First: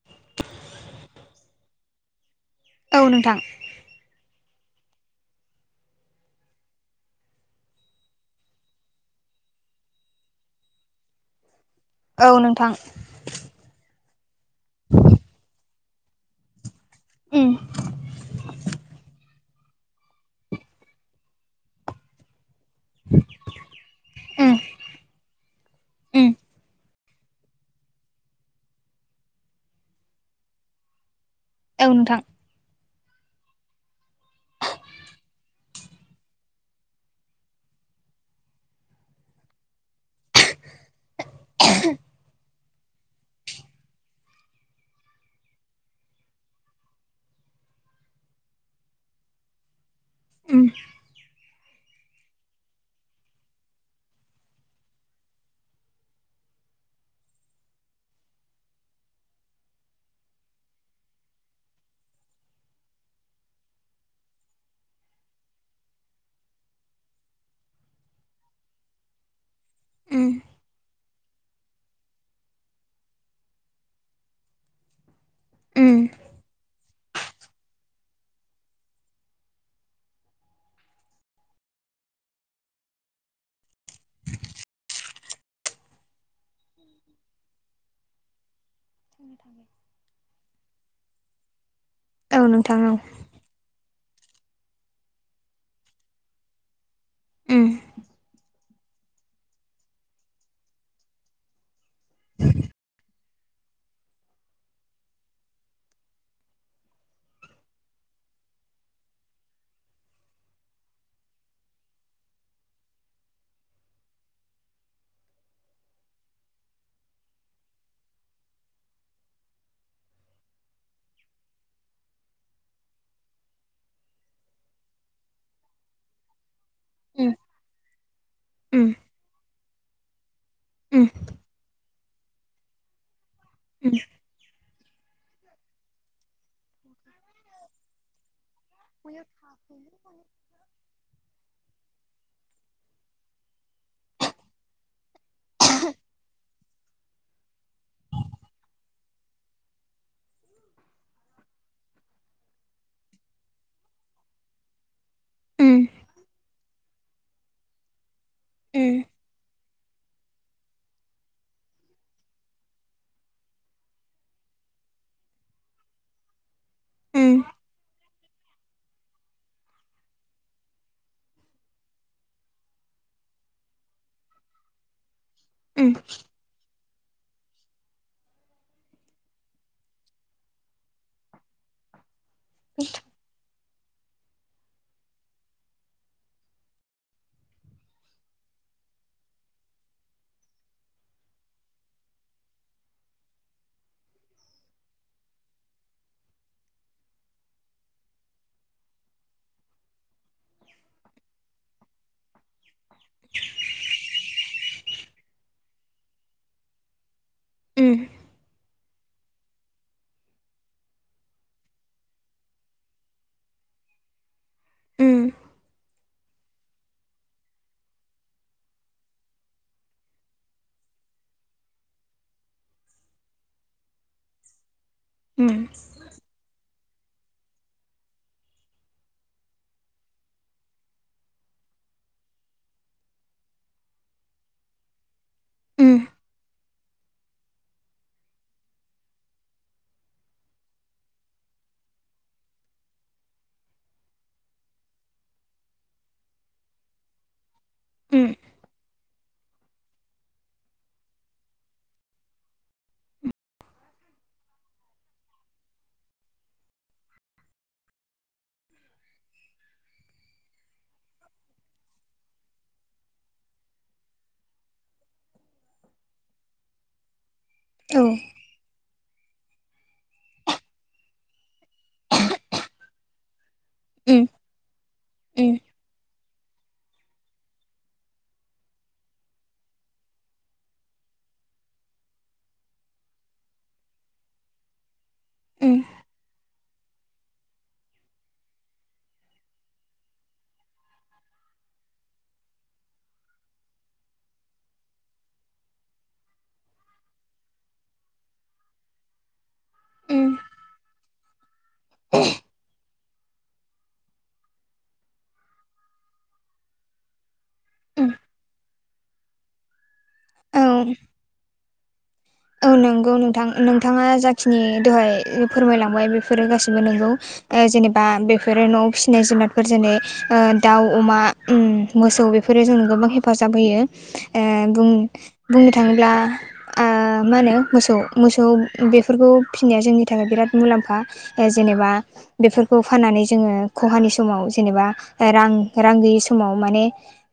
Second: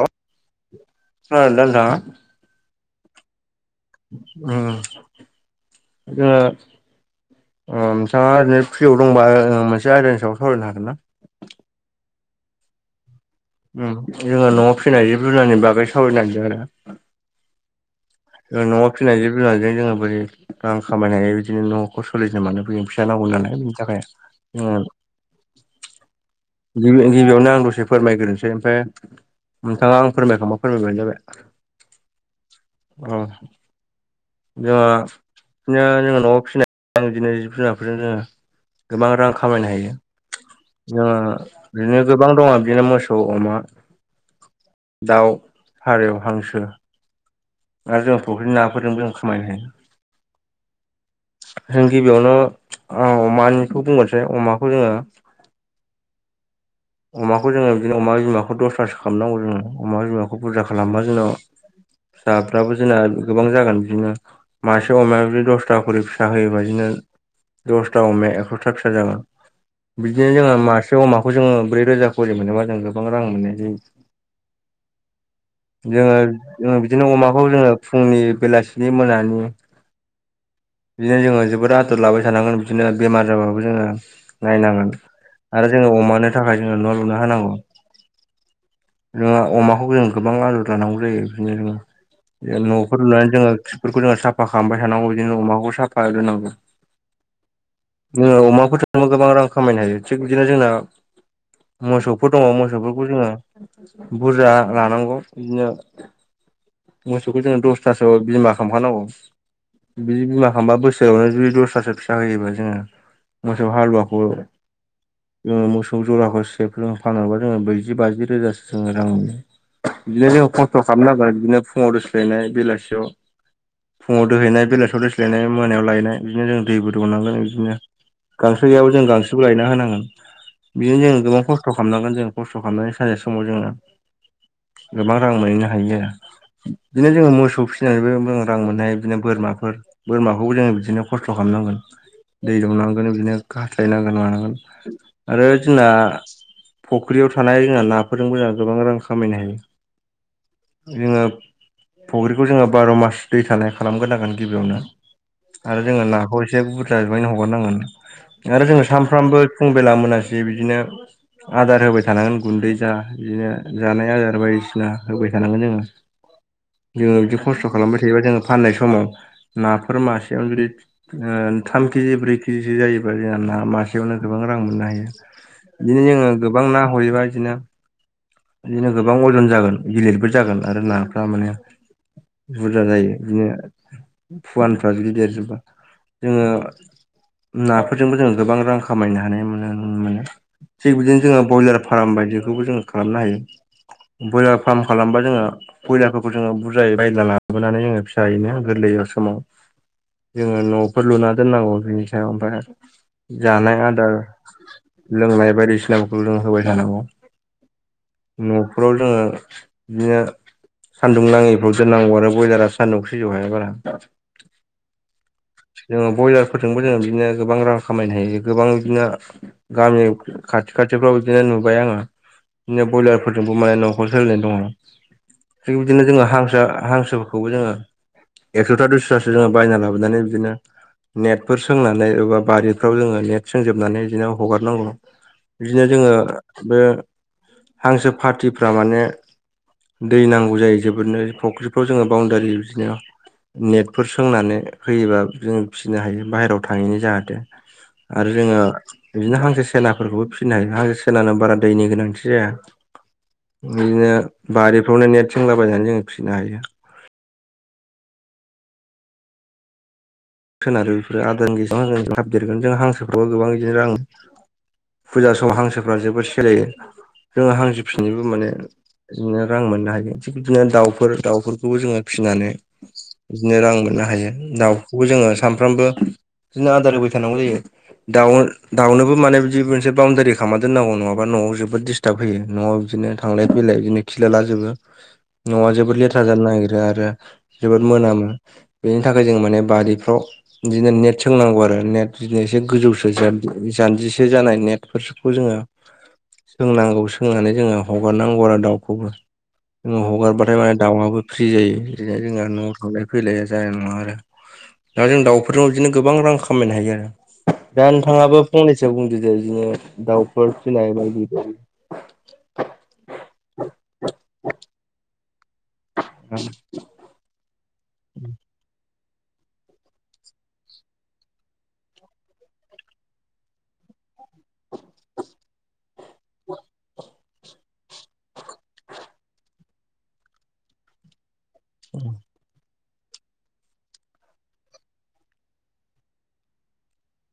[inaudible] खोनादोना नोंथाङा। औ नोंथां। उम जोङो अ नोंथाङा ओरै फ्रियाव दंबा जों मोनसे आयदानि सायाव सावरायनो हागोन ना? औ नोंथां। उम जोङो न'आव फिनाय जिब- जुुनारनि बागै सावरायनागिरदों आरो। उम। ओ न'आव फिनाय जिब-जुनारजों जोङो बोरै रां खामायनो हायो बिदिनो न'खौ सोलिनो मोनो। फिसा नांगौ नालाय बिनि थाखाय उम ओ उम गिबि गिबियावनो आं दसे फोरमायग्रोनोसै ओमफ्राय नोंथाङा आं फोरमायखांबा फोरमायबानो जाबाय। औ नोंथां। औ जोङो बिनि जोङो न'आव फिसिनाय बिदिनो जिब जुनारफोरजों जोङो गोबां रां खामायनो हायो। जोङा बिदिनो गोबां दङ' बिदिनो मोसौ, अमा दाउ, फारेव, हांसो आरो जों फुख्रिनि नाफोरजोंबो जों खामायनो हायो। उम जों गिबियावनो ओ अमानिखौ बुंगोनसै अमाखौ जोङो अमाखौ जोङो बिदिनो अमा बिमाखौ दसथासो खालामनांगौ जोङो अमा बिमाखौ बुरजा खालामबा जोंनाव साफ्राबो जोंना गोबां जागोन बिदिनो मासे अमाया जुदि दसथा खरि फिसा होयोबा बिदिनो दसथा अमाया एकस'था फिसा जागोन उम बिदिनो जोङो मासे अमाखौ जोङो ब्रै रोजा खरि मोनोबा जों गोबां रां मोननाय जायो। उम जोङो बिदिनो अमाखौ जोङो फुंनि, बेलासिनि, मोनानि बिदिनो जोङो जोबोर आदर लाबाय थानांगोन बिदिनो बेमार जाबाबो जोङो नायनांगोन। आरो जोङो अमानो थाखाय जोङो न' लुना होनांगौ जोङो अमाखौ जों गोबां आ लानांगौ जायो बिदिनो औ जों नोंथां औ न'फोर लुनानै जोंङो खि बेफोरखौ जों साफा खालामबाय थानांगौ बिदिनो अमाखौ साफा दोननांगौ। उम जोङो अमाफोर थांबा गोबां रां खामायनो हायो थिग बिदिनो जोंना मोसौफोर दङ' मोसौफोरखौ जोङो बुरजा लानांगौ बिदिनो मोसौखौ जोङो दसथासो बिमा खालामखानांगौ। बिदि बिमा खालामबा बोसोरावनो जुदि दसथासो फिसा होयोबा जोङो मोसौ हालुवाखौ जोङो मोसौ सौ जराखौ [unintelligible] फानोबा जोङो ब्रैजि बाजि रोजासो जोङो रां बिदिनो जों खस्थ' खालामनांगोन बिदिनो फुङाव दोस्लायनाय बेलासियाव फुङाव दोहैनाय बेलासियाव दोस्लायनाय मोनायाव लायनाय। बिदिनो जों दैबो उम दौनांगोन बिदिनो गांसो उम गैयाबो जों गांसोखौ लायना होनांगोन। बिदिनो उम जोङो गोबां खस्थ' खालामनांगोन जों खस्थ' खालामनानै सानसे समाव जोङो उ गोबां रां मोनहैनो हायो आरो बिदिनो जोङो मोसौ सौ फिसिनानैबो जों रां मोन हायो उम बिदिनो बोरमाफोर बोरमाखौबो जोङो बिदिनो खस्थ' खालामनांगोन दै दौनांगोन बिदिनो खास्लायनांगोन मानांगोन। आरो जोंना फख्रियाव थानाय जोंहा नाफोरजोंबो जोंहा गोबां रां खामायनो हायो। जोङो फुख्रिखौ जोङो बार' मास दै थानाय खालामग्रोनांगोन गिबियावनो। आरो जोङो नाखौ एसे बुरजा बुरजानो हगारनांगोन आरो जोङो उम सानफ्रामबो फुं बेला मोनासि बिदिनो आदार होबाय थानांगोन गुन्दै जा बिदिनो जानाय आदार बायदिसिना होबाय थानांगोन जोङो [inaudible] जोङो बिदि उम उम औ उम खस्थ' खालामबाय थायोबा जोङो फाननाय समाव नाफोर मासेयावनो जुदि थाम केजि ब्रै केजिसो जायोबा जोंना ना मासेयावनो गोबां रां मोननो हायो उम बिदिनो जोङो गोबां ना हरैबा बिदिनो बिदिनो गोबां अजन जागोन गिलिरबो जागोन आरो नाफोरा माने बुरजा जायो बिदिनो फुवानफ्रा जुदि देरजोबा जोङो नाफोरजोंबो जों गोबां रां खामायनो हायो मोनो मोनो थिग बिदिनो जोङो ब्रयलार फार्म बायदिखौबो जोङो खालामनो हायो ब्रयलार फार्म खालामबा जोङो बयलारफोरखौ जोङो बुरजायै बायला लाबोनानै जोङो फिसायैनो गोरलै समाव जोङो न'फोर लुना दोननांगौ बिनि सायाव ओमफ्राय आरो जानाय आदार लोंनाय बायदिसिनाफोरखौ जों होबाय थानांगौ नखराव जोंङो बिदिनो सान्दुं नाङिफ्राव दोननांगौ आरो बयलारा सान्दुं सैज हाया बारा जोङो बयलारफोरजोंबो जोङो बिदिनो गोबां रां खामायनो हायो गोबां बिदिनो गामिनि खाथि खाथिफ्राव बिदिनो नुबाय आङो बिदिनो बयलारफोरजोंबो माने न'खर सोलिनाय दङ थिग बिदिनो जोङो हांसो हांसोफोरखौबो जोङो एकस'था दुइस'थासो जोङो बायना लाबोनानै बिदिनो नेटफोर सोंनानै एबा बारिफ्राव जोङो नेट सोंजोबनानै बिदिनो हगारनांगौ बिदिनो जोङो बे हांसो पार्टिफ्रा माने दै नांगौ जायो जोबोरनो फुख्रिफ्राव जोङो बाउणडारि बिदिनो नेटफोर सोंनानै होयोबा जोंङ फिनो हायो बाहेरायाव थाङैनो जाहाथे आरो जोङो बिदिनो हांसो सेनाफोरखौबो फिनो हायो हांसो सेनानो बारा दैनि गोनांथि जाया बिदिनो बारिफ्रावनो नेट सोंलाबायनानै जोंङो फिसिनो हायो सोनारो बेफोर आदां गेसेां हां हाबदेरगोन जों हांसोफ्रावबो गोबां बिदिनो राङो फुजा समाव हांसोफ्रा जोबोद सलियो जोङो हांसो फिनोबो माने बिदिनो रां मोननो हायो थिग बिदिनो दाउफोर दाउफोरखौबो जोङो फिसिनानै बिदिनो रां मोननो हायो दाउखौबो जोङो सानफ्रामबो बिदिनो आदार होबाय थानांगौ जायो दाव दावनोबो माने बिदि मोनसे बाउनडारि खालामा दोन्नांगौ नङाबा न'आव जोबोद खिथाब होैयो न'आव बिदिनो थांलाय फैलाय बिदिनो खिलालाजोबो न'आ जोबोद लेथ्रा जानो नागिरो आरो जोबोद मोनामो बेनि थाखाय जों माने बारिफ्राव बिदिनो नेट सोंनांगौ आरो नेट बिदिनो एसे गोजौसो जान्जिसे जानाय नेटफोर सो बेखौ जोङो सोंनांगौ सोंनानै जोङो हगारनांगौ आरो दाउखौबो जोङो उम हगारबाथाय माने दाउआबो फ्रि जायो बिदिनो जोंहा न'आव थांलाय फैलाया जानाय नङा आरो दा जों दाउफोरनाव बिदिनो गोबां रां खामायनो हायो आरो दा उम नोंथाङाबो फंनैसो बुंदो दे बिदिनो दाउफोर औ फिसिनाय बायदि औ नंगौ नोंथां नोंथाङा जाखिनि दहाय फोरमायलांबाय बेफोरो बायदि। गासिबो नंगौ जेनेबा बेफोर न'आव फिसिनाय जुनाद फोर जेनै दाउ अमा मोसौ बेफोरो जोंनो गोबां हेफाजाब होयो ए बुं बुंनो थाङोब्ला आ होनो मोसौ मोसौ बेफोरखौ फिसिनाया जोंनि थाखाय बिराद मुलाम्फा जेनेबा बेफोरखौ फाननानै जोङो खहानि समाव जेनेबा रां रां गैयि समाव माने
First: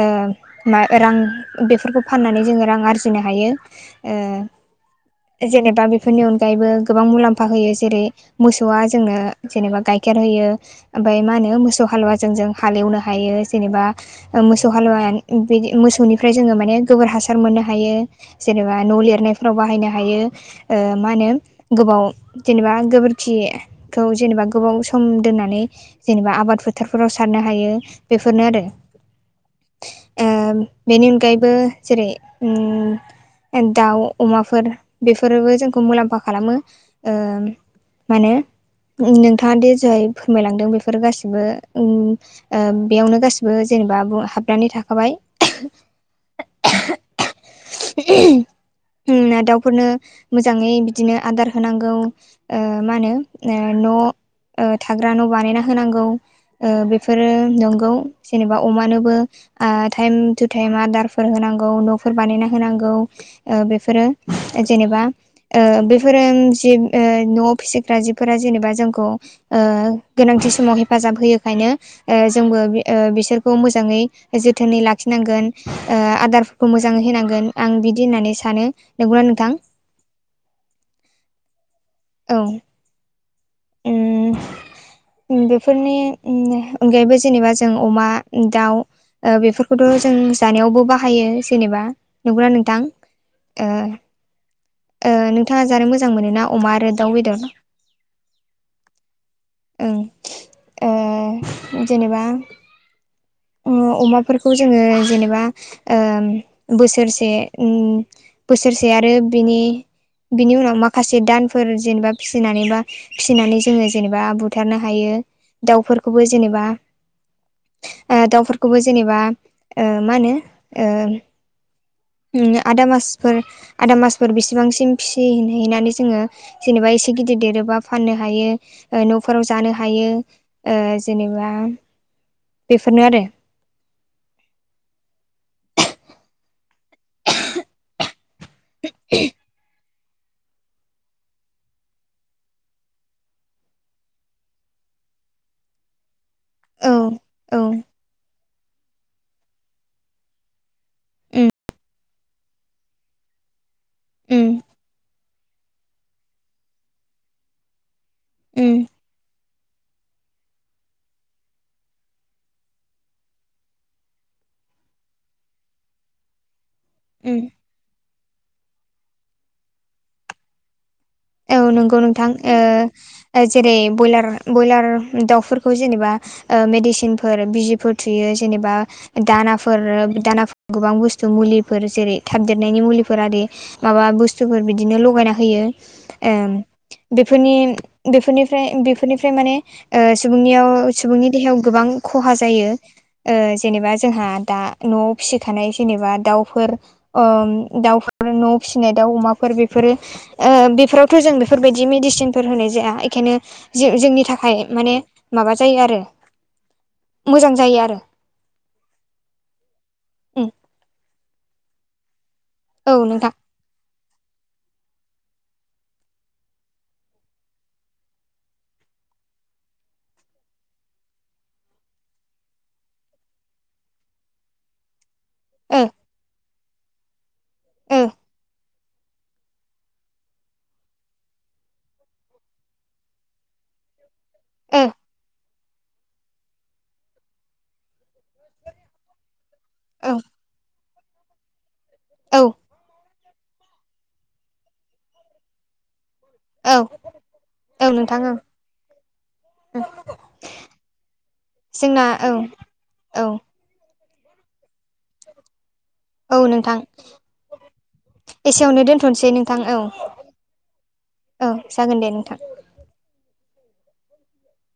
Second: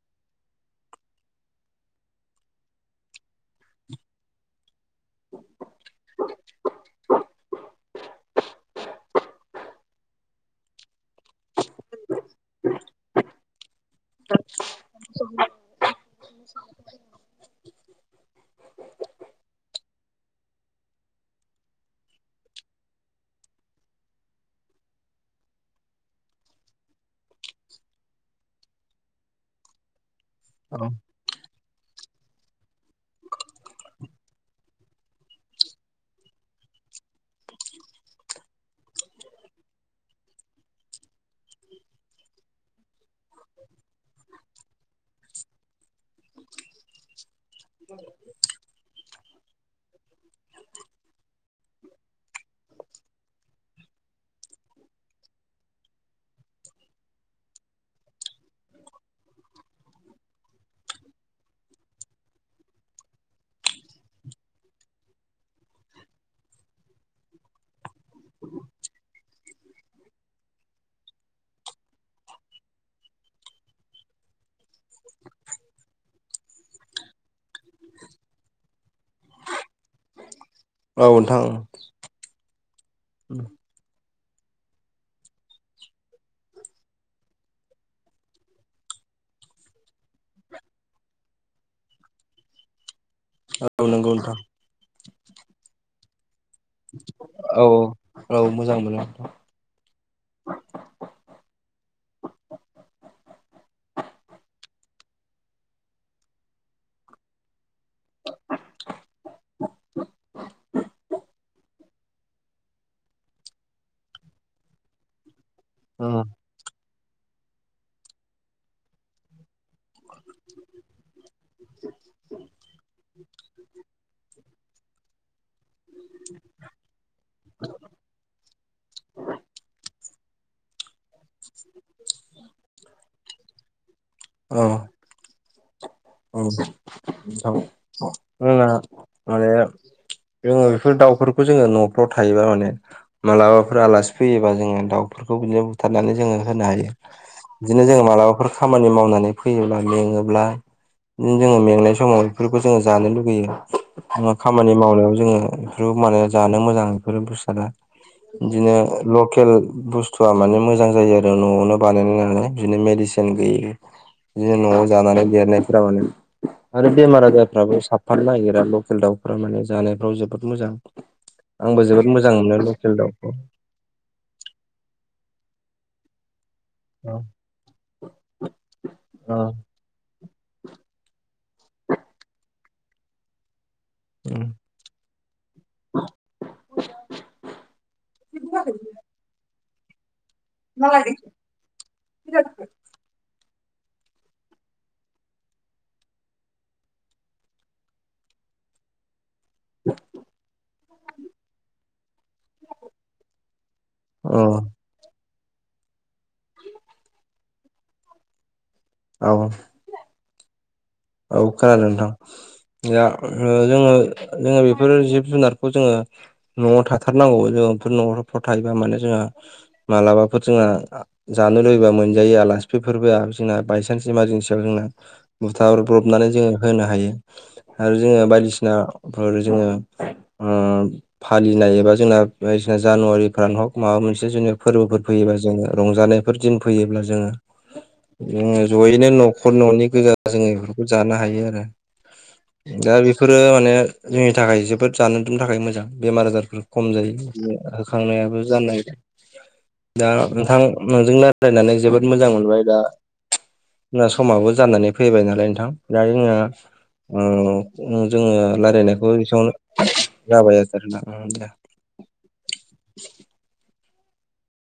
ओ मा रां बेफोरखौ फाननानै जोङो रां आरजिनो हायो ओ जेनेबा बेफोरनि अनगायैबो गोबां मुलाम्फा होयो जेरै मोसौआ जोंनो जेनेबा गाइखेर होयो ओमफ्राय मा होनो मोसौ हालुवाजों जों हाल एवनो हायो जेनेबा मोसौ हालुवा बिदि मोसौनि ओमफ्राय जोङो माने गोबोर हासार मोननो हायो जेनेबा न' लिरनायफोराव बाहायनो हायो ओ मा होनो गोबाव जेनेबा गोबोरखि खौ जेनेबा गोबाव सम दोननानै जेनेबा आबाद फोथारफोराव सारनो हायो बेफोरनो आरो [inaudible] ओ बेनि अनगायैबो जेरै उम दाउ अमाफोर बेफोरबो जोंखौ मुलाम्फा खालामो ओ मा होनो नोंथाङा दे जोय फोरमायलांदों बेफोर गासिबो उम ओ बेयावनो गासैबो जेनेबा हाबनानै थाखाबाय [inaudible] [inaudible] उम ना दाउफोरनो मोजाङै बिदिनो आदार होनांगौ ओ‌ मा होनो न' थाग्रा न' बानायना होनांगौ ओ बेफोरो नंगौ जेनेबा अमानोबो आ टाइम टु टाइम आदारफोर होनांगौ न'फोर बानायना होनांगौ ओ बेफोरो जेनेबा ओ बेफोरो जिब ओ न'वाव फिसिग्रा जिफोरा जेनेबा जोंखौ ओ गोनांथि समाव हेफाजाब होयोखायनो ओ जोंबो ओ बिसोरखौ मोजाङै जोथोनै लाखिनांगोन ओ आदारफोरखौ मोजाङै होनांगोन आं बिदि होननानै सानो नंगौना नोंथां? औ नोंथां उम औ [inaudible] उम बेफोरनि अनगायैबो जेनेबा जों अमा दाउ ओ बेफोरखौथ' जों जानायावबो बाहायो जेनेबा नंगौना नोंथां? ओ औ नंगौ नोंथां ओ नोंथाङा जानो मोजां मोनोना अमा आरो दाउ बेदर औ औ मोजां मोनो नोंथां ओं ओ जेनेबा अमाफोरखौ जोङो जेनेबा ओम बोसोरसे उम बोसोरसे आरो बिनि बिनि उनाव माखासे दानफोर जेनेबा फिसिनानै बा फिसिनानै जोङो जेनेबा बुथारनो हायो दाउफोरखौबो जेनेबा ओ दाउफोरखौबो जेनेबा ओ मा होनो ओ उम आदा मासफोर आदा मासफोर बेसिबांसिम फिसि हैनानै जोङो जेनेबा एसे गिदिर देरोबा फाननो हायो ओ न'फोराव जानो हा यो जेनेबा बेफोरनो आरो अ औ नोंथां जोंना माने [inaudible] जोङो बेफोर दाउफोरखौ जोङो न'फ्राव थायोबा माने मालाबाफोर आलासि फैयोबा जोङो दाउफोरखौ बिदिनो बुथारनानै जोङो होनो हायो औ औ बिदिनो जों मालाबाफोर खामानि मावनानै फैयोब्ला मेङोब्ला [unintelligible] जोङो उम मेंनाय समाव बेफोरखौ जोङो जानो लुुबैयो जोङो उम खामानि मावनायाव जोङो बे माने जानो मोजां बेफोरो बुसादा [unintelligible] उम बिदिनो ल केल बुसथुआ माने मोजां जायो आरो न'वावनो बानायनाय नालाय बिदिनो मेडिसिन गैयि बिदिनो न'वाव जानानै देरनायफोरा माने आरो बेमार उम आजारफ्राबो सा फानो नागिरा लकेल दाउफोरा माने जानायफ्राव जोबोद मोजां औ आंबो नंगौ जोबोद नोंथां मोजां ओ मोनो लकेल दाउखौ ओ जेरै बयलार ब्रयलार दाउफोरखौ जेनेबा मेदिसिनफोर बिजिफोर थुयो जेनेबा औ दाना फोर दाना गोबां बुसथु मुलिफोर जेरै थाबदेरनायनि मुलिफोर आरि माबा बुसथुफोर बिदिनो लगायना होयो ओम बेफोरनि बेफोरनिफ्राय बेफोरनिफ्राय माने ओ सुबुंनियाव सुबुंनि देहायाव गोबां खहा जायो ओ जेनेबा जोंहा दा न'आव फिसिखानाय जेनेबा दाउफोर ओम दाउफोर न' फिसिनाय दाउ अमाफोर ओ बेफोरो बेफोराव थ' जों बेफोरबायदि मेडिसिनफोर होनाय जाया बेखायनो ज जोंनि थाखाय माने माबा जायो आरो मोजां जायो आरो औ उम औ खोनादों नोंथां औ नोंथां जोङो जोङो बेफोर जिब जुनारखौ जोङो न'आव थाथारनांगौ जोङो बेफोर न'फोर थायोबा माने जोहा मालाबाफोर जोंहा जानो लुबैबा मोनजायो आलासिफोरआ जोंना बायसान्स इमारजेन्सियाव जोंना ओ सारब्रबनानै जोङो होनो हायो आरो ओ जोङो बायदिसिना बे जोङो फालिनाय एबा जोंना बायदिसिना जानुवारिफोरानो हग माबा मोनसे जोंनि ओ फोरबोफोर फैयोबा जोङो रंजानो बेफोर दिन फैयोब्ला जोङो जो जयैनो न'खर न'नि औ गोजा जोङो बेफोरखौ जानो हायो आरो औ दा बेफोरो माने जोंनि थाखाय जोबोद जानायनि थाखाय मोजां बेमार आजारफोर औ खम जायो औ नोंथां ओं होखांनायाबो जानाय ओं दा नोंथां नोंजों रायज्लायनानै जोंना जोबोद मोजां औ मोनबाय दा औ जोंना समाबो जानानै फैबाय नालाय नोंथां दायो जोङो औ नोंथां जोङो एसेयावनो रायलायनायखौ दोनथ'नोसै एसेांनो नोंथां औ लाबाय आरोना औ जागोन दे नोंथां